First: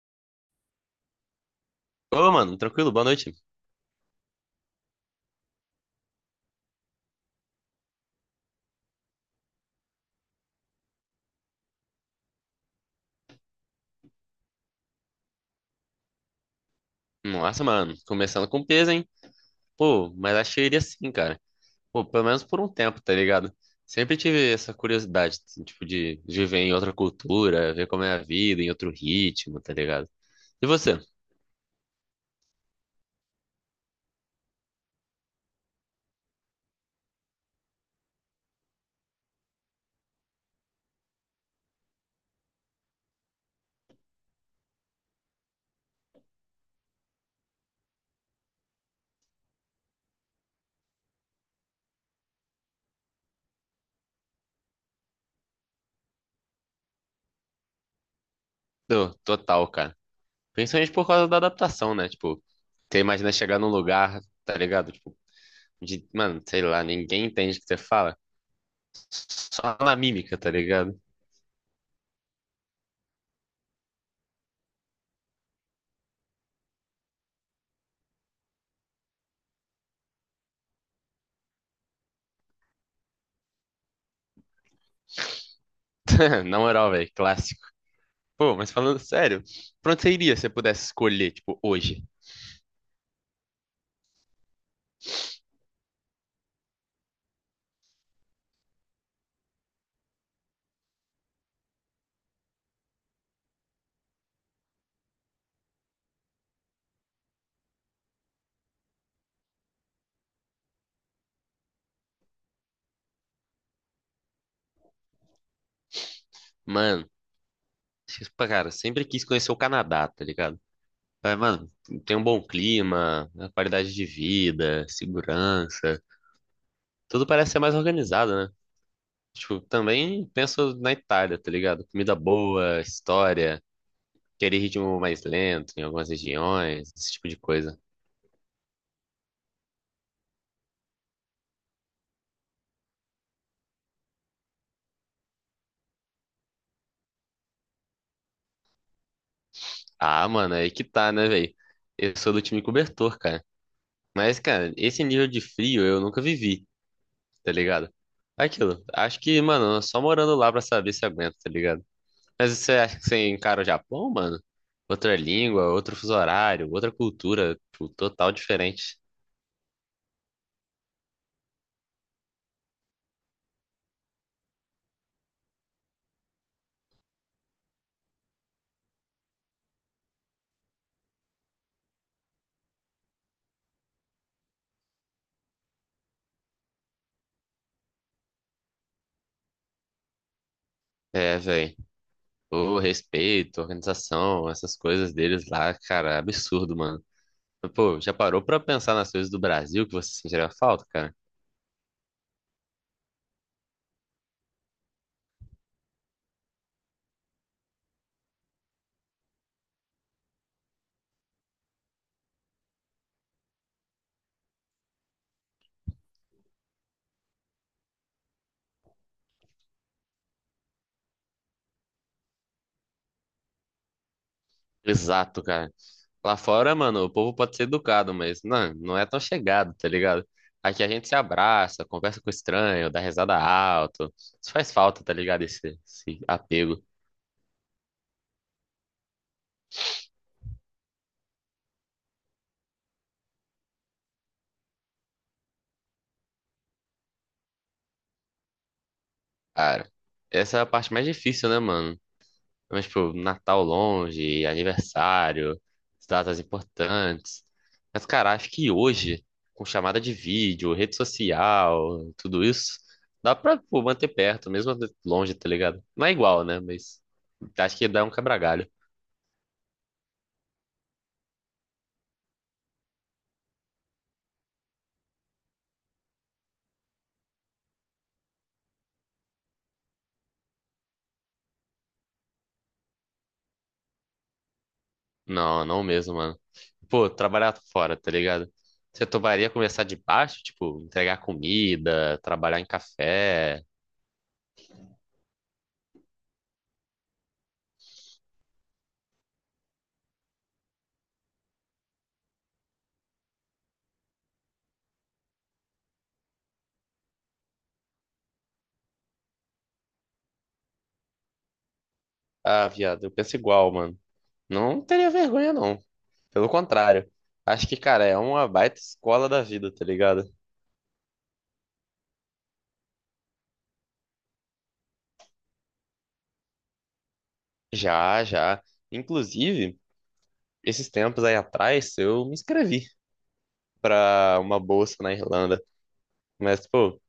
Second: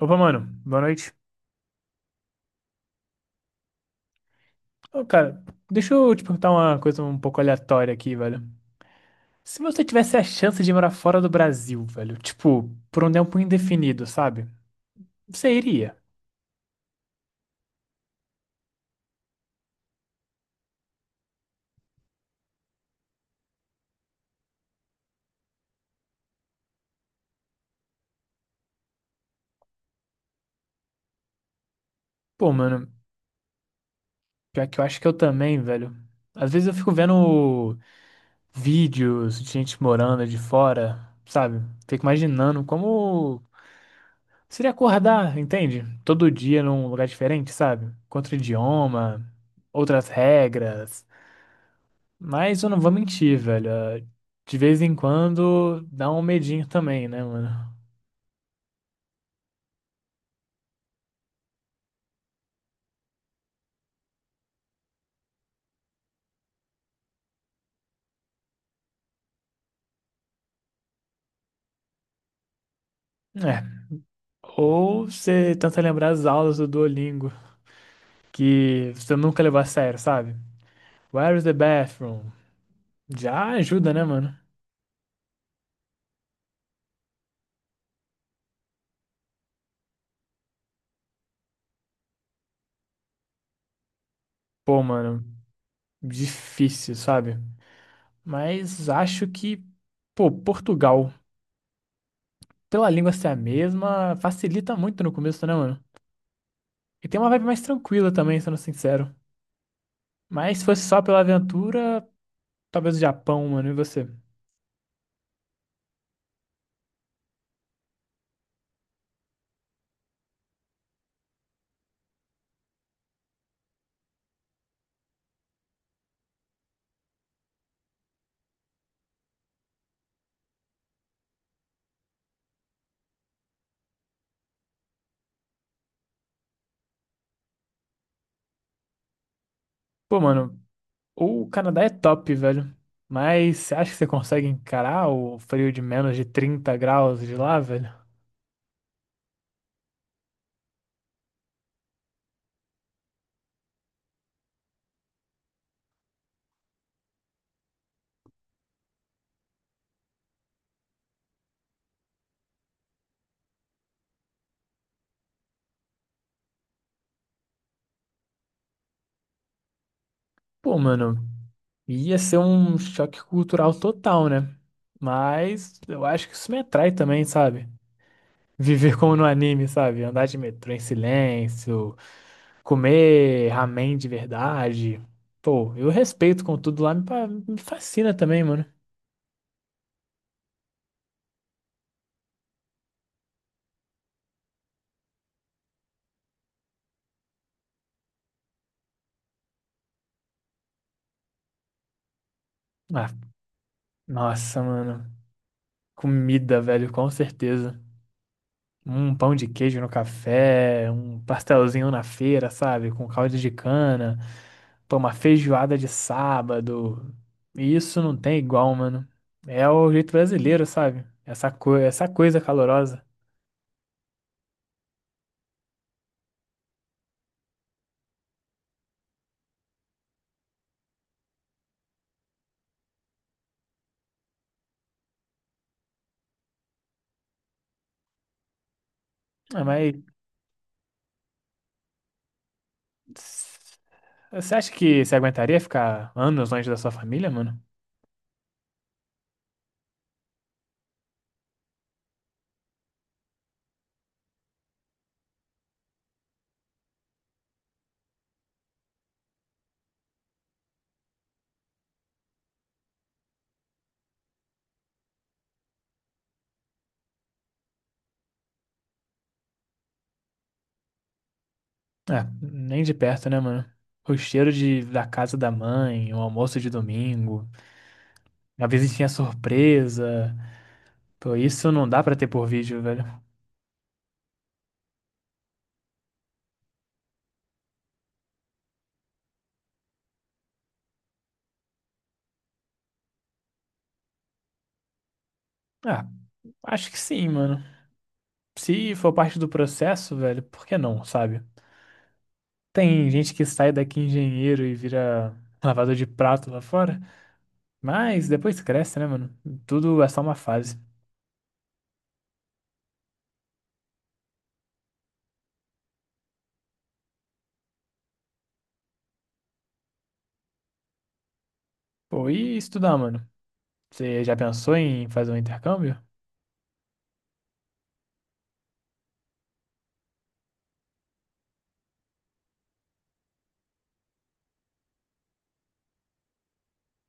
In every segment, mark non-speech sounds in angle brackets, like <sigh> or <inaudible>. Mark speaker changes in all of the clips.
Speaker 1: Opa, mano, boa noite.
Speaker 2: Ô, mano, tranquilo, boa noite.
Speaker 1: Ô, cara, deixa eu te perguntar uma coisa um pouco aleatória aqui, velho. Se você tivesse a chance de morar fora do Brasil, velho, tipo, por um tempo indefinido, sabe? Você iria.
Speaker 2: Nossa, mano, começando com peso, hein? Pô, mas acho que eu iria sim, cara. Pô, pelo menos por um tempo, tá ligado? Sempre tive essa curiosidade, assim, tipo, de viver em outra cultura, ver como é a vida, em outro ritmo, tá ligado? E você?
Speaker 1: Pô, mano, pior que eu acho que eu também, velho. Às vezes eu fico vendo vídeos de gente morando de fora, sabe? Fico imaginando como seria acordar, entende? Todo dia num lugar diferente, sabe? Com outro idioma, outras regras. Mas eu não vou mentir, velho. De vez em quando dá um medinho também, né, mano?
Speaker 2: Tô, total, cara. Principalmente por causa da adaptação, né? Tipo, você imagina chegar num lugar, tá ligado? Tipo, de, mano, sei lá, ninguém entende o que você fala. Só na mímica, tá ligado?
Speaker 1: É. Ou você tenta lembrar as aulas do Duolingo, que você nunca levar a sério, sabe? Where is the bathroom? Já ajuda, né, mano?
Speaker 2: <laughs> Na moral, velho, clássico. Pô, mas falando sério, pra onde você iria se você pudesse escolher, tipo, hoje?
Speaker 1: Pô, mano, difícil, sabe? Mas acho que, pô, Portugal, pela língua ser a mesma, facilita muito no começo, né, mano? E tem uma vibe mais tranquila também, sendo sincero. Mas se fosse só pela aventura, talvez o Japão, mano, e você?
Speaker 2: Mano, tipo, cara, sempre quis conhecer o Canadá, tá ligado? Mas, mano, tem um bom clima, né, qualidade de vida, segurança, tudo parece ser mais organizado, né? Tipo, também penso na Itália, tá ligado? Comida boa, história, querer ritmo mais lento em algumas regiões, esse tipo de coisa.
Speaker 1: Pô, mano, o Canadá é top, velho. Mas você acha que você consegue encarar o frio de menos de 30 graus de lá, velho?
Speaker 2: Ah, mano, aí que tá, né, velho? Eu sou do time cobertor, cara. Mas, cara, esse nível de frio eu nunca vivi, tá ligado? É aquilo. Acho que, mano, só morando lá pra saber se aguenta, tá ligado? Mas você acha que você encara o Japão, mano? Outra língua, outro fuso horário, outra cultura, tipo, total diferente.
Speaker 1: Pô, mano, ia ser um choque cultural total, né? Mas eu acho que isso me atrai também, sabe? Viver como no anime, sabe? Andar de metrô em silêncio, comer ramen de verdade. Pô, eu respeito com tudo lá, me fascina também, mano.
Speaker 2: É, velho. O respeito, a organização, essas coisas deles lá, cara, é absurdo, mano. Mas, pô, já parou pra pensar nas coisas do Brasil que você sentiria falta, cara?
Speaker 1: Ah, nossa, mano. Comida, velho, com certeza. Um pão de queijo no café, um pastelzinho na feira, sabe? Com caldo de cana, pô, uma feijoada de sábado. E isso não tem igual, mano. É o jeito brasileiro, sabe? Essa coisa calorosa.
Speaker 2: Exato, cara. Lá fora, mano, o povo pode ser educado, mas não é tão chegado, tá ligado? Aqui a gente se abraça, conversa com o estranho, dá risada alto. Isso faz falta, tá ligado? Esse apego.
Speaker 1: Ah, mas você acha que você aguentaria ficar anos longe da sua família, mano?
Speaker 2: Cara, essa é a parte mais difícil, né, mano? Mas, tipo, Natal longe, aniversário, datas importantes. Mas, cara, acho que hoje, com chamada de vídeo, rede social, tudo isso, dá pra, pô, manter perto, mesmo longe, tá ligado? Não é igual, né? Mas acho que dá um quebra-galho.
Speaker 1: Ah, nem de perto, né, mano? O cheiro de, da casa da mãe, o almoço de domingo, a visitinha surpresa. Pô, isso não dá pra ter por vídeo, velho.
Speaker 2: Não, não mesmo, mano. Pô, trabalhar fora, tá ligado? Você toparia começar de baixo, tipo, entregar comida, trabalhar em café?
Speaker 1: Ah, acho que sim, mano. Se for parte do processo, velho, por que não, sabe? Tem gente que sai daqui engenheiro e vira lavador de prato lá fora, mas depois cresce, né, mano? Tudo é só uma fase.
Speaker 2: Ah, viado, eu penso igual, mano. Não teria vergonha, não. Pelo contrário. Acho que, cara, é uma baita escola da vida, tá ligado?
Speaker 1: Pô, e estudar, mano? Você já pensou em fazer um intercâmbio?
Speaker 2: Já, já. Inclusive, esses tempos aí atrás, eu me inscrevi pra uma bolsa na Irlanda. Mas, pô,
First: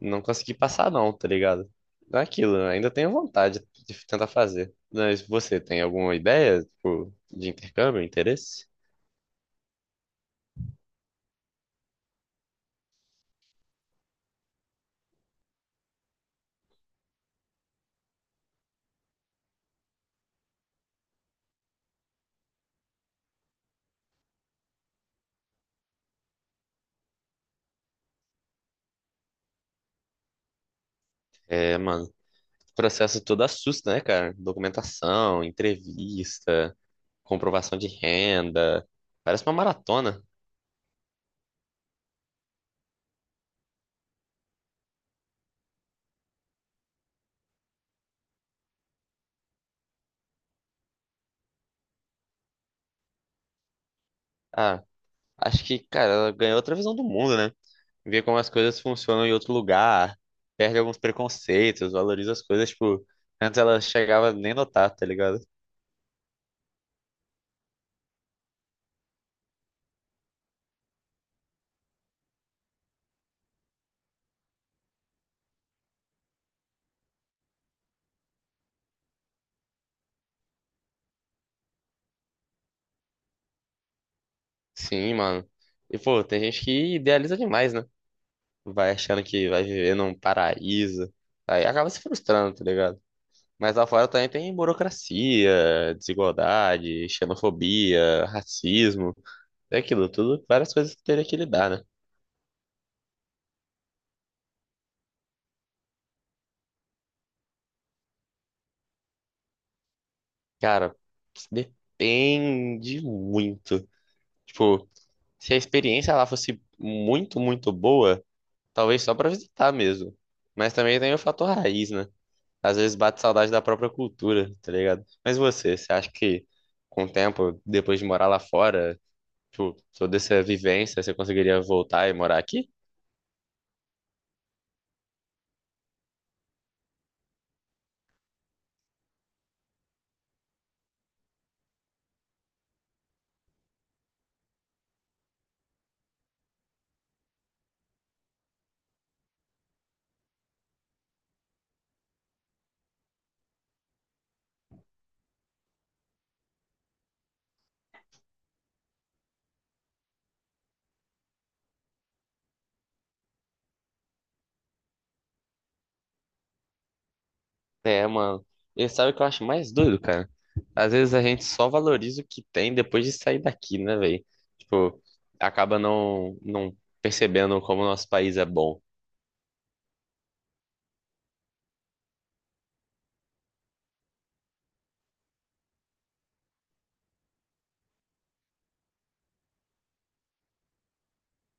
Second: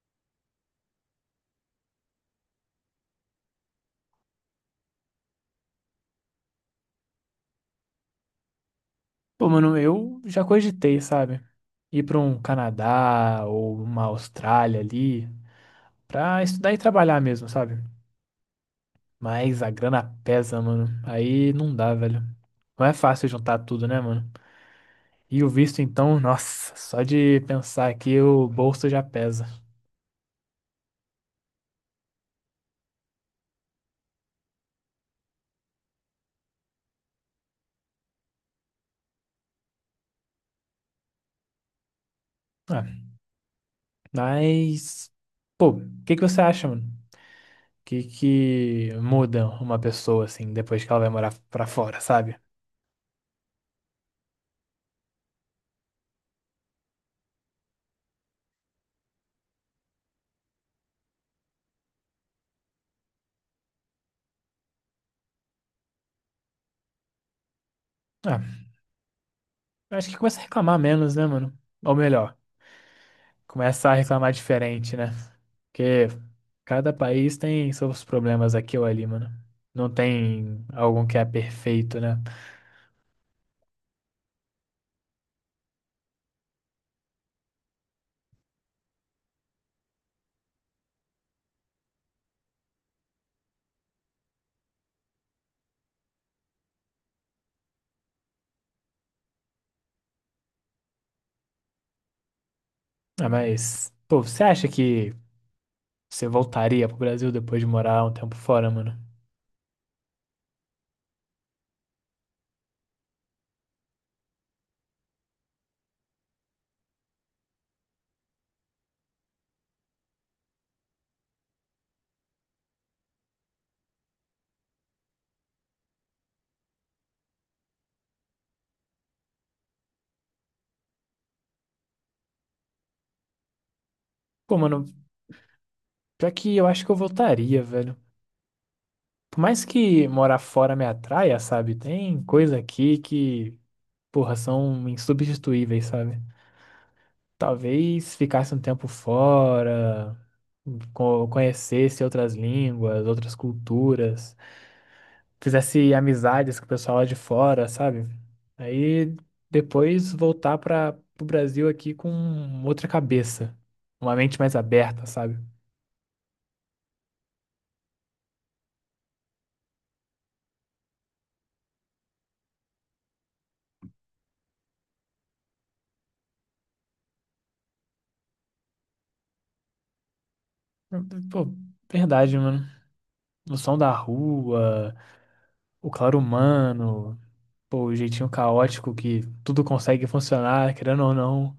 Speaker 2: não consegui passar não, tá ligado? Não é aquilo, eu ainda tenho vontade de tentar fazer. Mas você tem alguma ideia, tipo, de intercâmbio, interesse?
Speaker 1: Pô, mano, eu já cogitei, sabe? Ir pra um Canadá ou uma Austrália ali pra estudar e trabalhar mesmo, sabe? Mas a grana pesa, mano. Aí não dá, velho. Não é fácil juntar tudo, né, mano? E o visto, então, nossa, só de pensar aqui o bolso já pesa.
Speaker 2: É, mano, o processo todo assusta, né, cara? Documentação, entrevista, comprovação de renda. Parece uma maratona.
Speaker 1: Ah, mas, pô, o que que você acha, mano? O que que muda uma pessoa, assim, depois que ela vai morar pra fora, sabe?
Speaker 2: Ah, acho que, cara, ela ganhou outra visão do mundo, né? Vê como as coisas funcionam em outro lugar, perde alguns preconceitos, valoriza as coisas, tipo, antes ela chegava nem notar, tá ligado?
Speaker 1: Ah, eu acho que começa a reclamar menos, né, mano? Ou melhor, começa a reclamar diferente, né? Porque cada país tem seus problemas aqui ou ali, mano. Não tem algum que é perfeito, né?
Speaker 2: Sim, mano. E, pô, tem gente que idealiza demais, né? Vai achando que vai viver num paraíso, aí acaba se frustrando, tá ligado? Mas lá fora também tem burocracia, desigualdade, xenofobia, racismo, é aquilo tudo, várias coisas que teria que lidar, né?
Speaker 1: Ah, mas, pô, você acha que você voltaria pro Brasil depois de morar um tempo fora, mano?
Speaker 2: Cara, depende muito. Tipo, se a experiência lá fosse muito, muito boa, talvez só pra visitar mesmo. Mas também tem o fator raiz, né? Às vezes bate saudade da própria cultura, tá ligado? Mas você acha que com o tempo, depois de morar lá fora, tipo, toda essa vivência, você conseguiria voltar e morar aqui?
Speaker 1: Pô, mano, pior que eu acho que eu voltaria, velho. Por mais que morar fora me atraia, sabe? Tem coisa aqui que, porra, são insubstituíveis, sabe? Talvez ficasse um tempo fora, conhecesse outras línguas, outras culturas, fizesse amizades com o pessoal lá de fora, sabe? Aí depois voltar para o Brasil aqui com outra cabeça, uma mente mais aberta, sabe?
Speaker 2: É, mano. E sabe o que eu acho mais doido, cara? Às vezes a gente só valoriza o que tem depois de sair daqui, né, velho? Tipo, acaba não percebendo como o nosso país é bom.
Speaker 1: Pô, verdade, mano. O som da rua, o claro humano, pô, o jeitinho caótico que tudo consegue funcionar, querendo ou não.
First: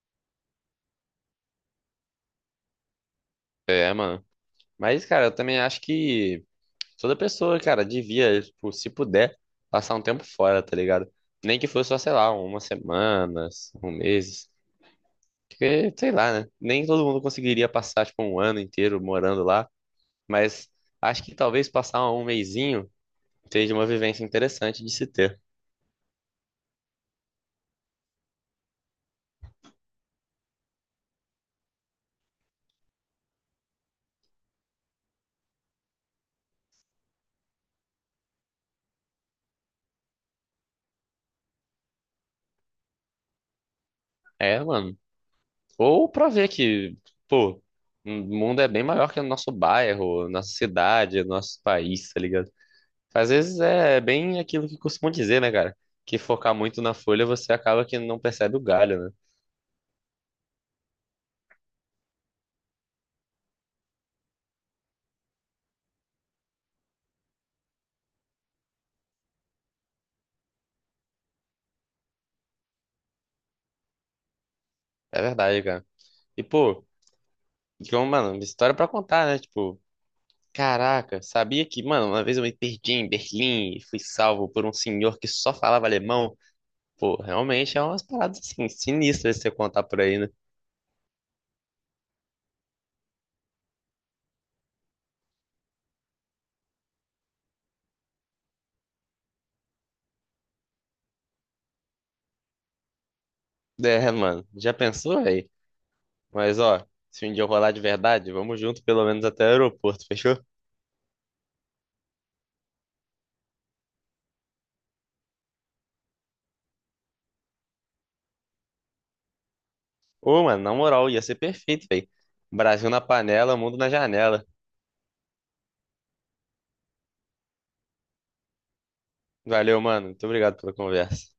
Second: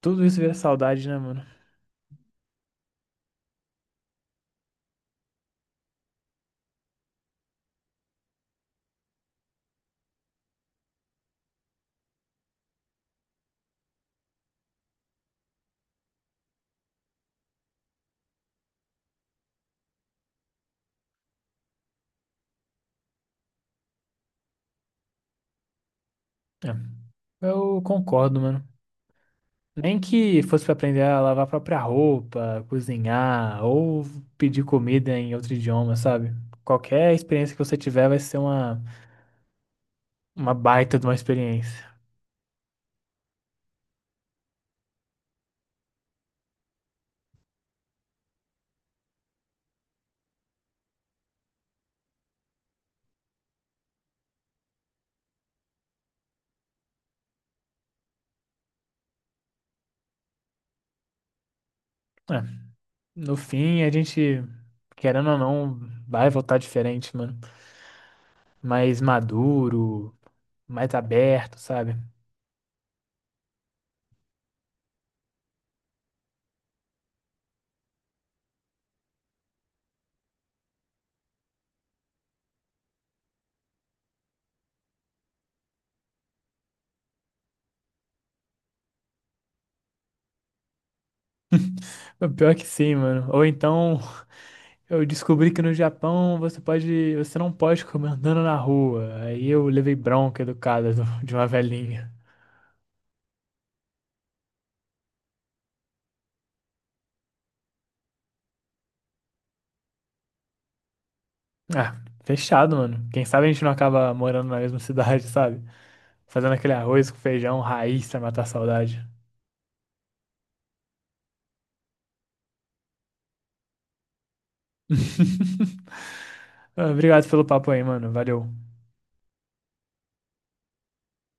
Speaker 1: Tudo isso vira saudade, né, mano?
Speaker 2: É, mano. Mas, cara, eu também acho que toda pessoa, cara, devia, tipo, se puder, passar um tempo fora, tá ligado? Nem que fosse só, sei lá, umas semanas, um mês. Porque, sei lá, né? Nem todo mundo conseguiria passar, tipo, um ano inteiro morando lá. Mas acho que talvez passar um mesinho seja uma vivência interessante de se ter.
Speaker 1: É, eu concordo, mano. Nem que fosse para aprender a lavar a própria roupa, cozinhar ou pedir comida em outro idioma, sabe? Qualquer experiência que você tiver vai ser uma baita de uma experiência.
Speaker 2: É, mano. Ou pra ver que, pô, o mundo é bem maior que o nosso bairro, nossa cidade, nosso país, tá ligado? Às vezes é bem aquilo que costumam dizer, né, cara? Que focar muito na folha você acaba que não percebe o galho, né?
Speaker 1: É, no fim, a gente, querendo ou não, vai voltar diferente, mano. Mais maduro, mais aberto, sabe?
Speaker 2: É verdade, cara. E, pô, então, mano, história pra contar, né? Tipo, caraca, sabia que, mano, uma vez eu me perdi em Berlim e fui salvo por um senhor que só falava alemão. Pô, realmente é umas paradas assim, sinistras de você contar por aí, né?
Speaker 1: <laughs> O pior que sim, mano. Ou então, eu descobri que no Japão você pode, você não pode comer <laughs> andando na rua. Aí eu levei bronca educada <laughs> de uma velhinha.
Speaker 2: É, mano, já pensou, aí? Mas, ó, se um dia eu rolar de verdade, vamos junto pelo menos até o aeroporto, fechou?
Speaker 1: Ah, fechado, mano. Quem sabe a gente não acaba morando na mesma cidade, sabe? Fazendo aquele arroz com feijão, raiz pra matar a saudade.
Speaker 2: Ô, mano, na moral, ia ser perfeito, velho. Brasil na panela, mundo na janela.
Speaker 1: <laughs> Obrigado pelo papo aí, mano. Valeu.
Speaker 2: Valeu, mano. Muito obrigado pela conversa.